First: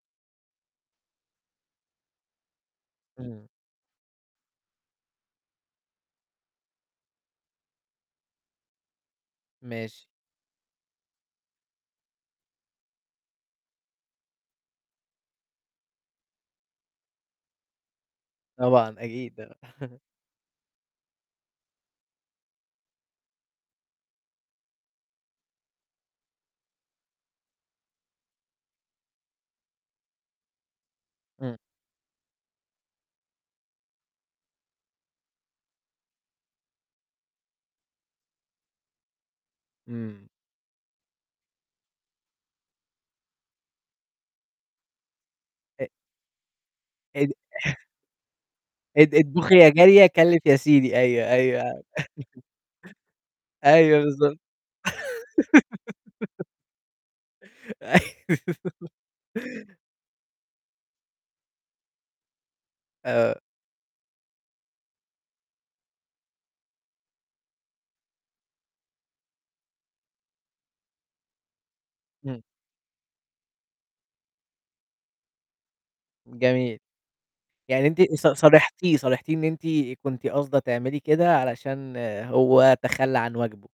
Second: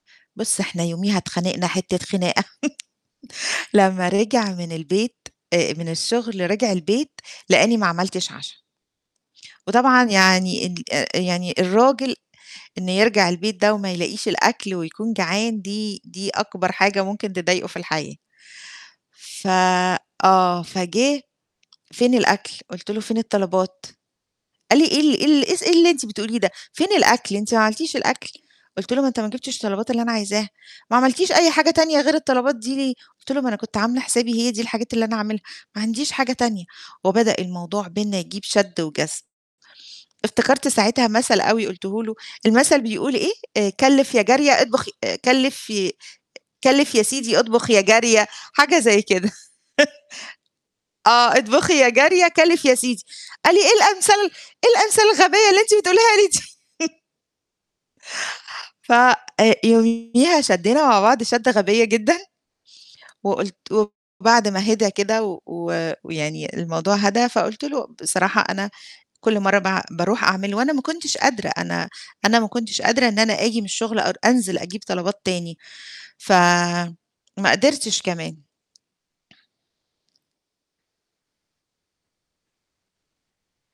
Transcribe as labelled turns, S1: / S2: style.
S1: بُصّ إحنا يوميها اتخانقنا حتّة خناقة
S2: امم.
S1: لمّا رجع من البيت آآ من الشغل رجع البيت، لقاني ما عملتش عَشا. وطبعا
S2: ماشي.
S1: يعني ال يعني الراجل إنه يرجع البيت ده وما يلاقيش الأكل ويكون جعان دي دي أكبر حاجة ممكن تضايقه في الحياة،
S2: طبعًا. أكيد.
S1: ف
S2: آه.
S1: آه فجِه، "فين الأكل؟" قلت له: "فين الطلبات؟" قال لي: "إيه ال إيه ال إيه س إيه اللي أنتِ بتقوليه ده؟ فين الأكل أنتِ ما عملتيش الأكل؟" قُلت له: "ما أنت ما جِبتش الطلبات اللي أنا عايزاها." "ما عملتيش أي
S2: امم.
S1: حاجة تانية غير الطلبات دي ليه؟" قُلت له: "ما أنا كنت عاملة حسابي هي دي الحاجات اللي أنا هاعملها، ما عنديش حاجة تانية" وبدأ الموضوع بيننا يجيب شد وجذب.
S2: إمم.
S1: افتكرت ساعتها مثل أوي قُلته له، المثل بيقول إيه، آآ كلّف يا جارية اطبخ ي كلف
S2: أ
S1: ي كلّف يا
S2: اد
S1: سيدي اطبخ يا جارية، حاجة زي
S2: اط
S1: كده.
S2: اطبخي يا جارية، كلّف يا سيدي. أيوه،
S1: آه اطبخي
S2: أيوه.
S1: يا جارية كلّف يا سيدي قال لي: "إيه
S2: أيوه
S1: الأمثال
S2: بالضبط.
S1: إيه الأمثال الغبية اللي أنتِ بتقوليها لي دي؟!"
S2: أيوه.
S1: ف آآ يوميها شدّينا مع بعض شدة غبية جدًا،
S2: آه.
S1: وقُلت وبعد ما هدا كده و و ويعني الموضوع هدا فقُلت له: "بصراحة أنا كل مَرّة باع باروح أعمل وأنا ما كنتش قادرة، أنا أنا
S2: امم.
S1: ما كنتش قادرة إن أنا آجي من الشغل أر أنزل أجيب طلبات تاني، ف
S2: جميل.
S1: ما
S2: يعني
S1: قدرتش
S2: أنتِ ص
S1: كمان."
S2: صارحتيه صارحتيه إن أنتِ كنتِ قاصده تعملي كده علشان هو تخلّى عن واجبه.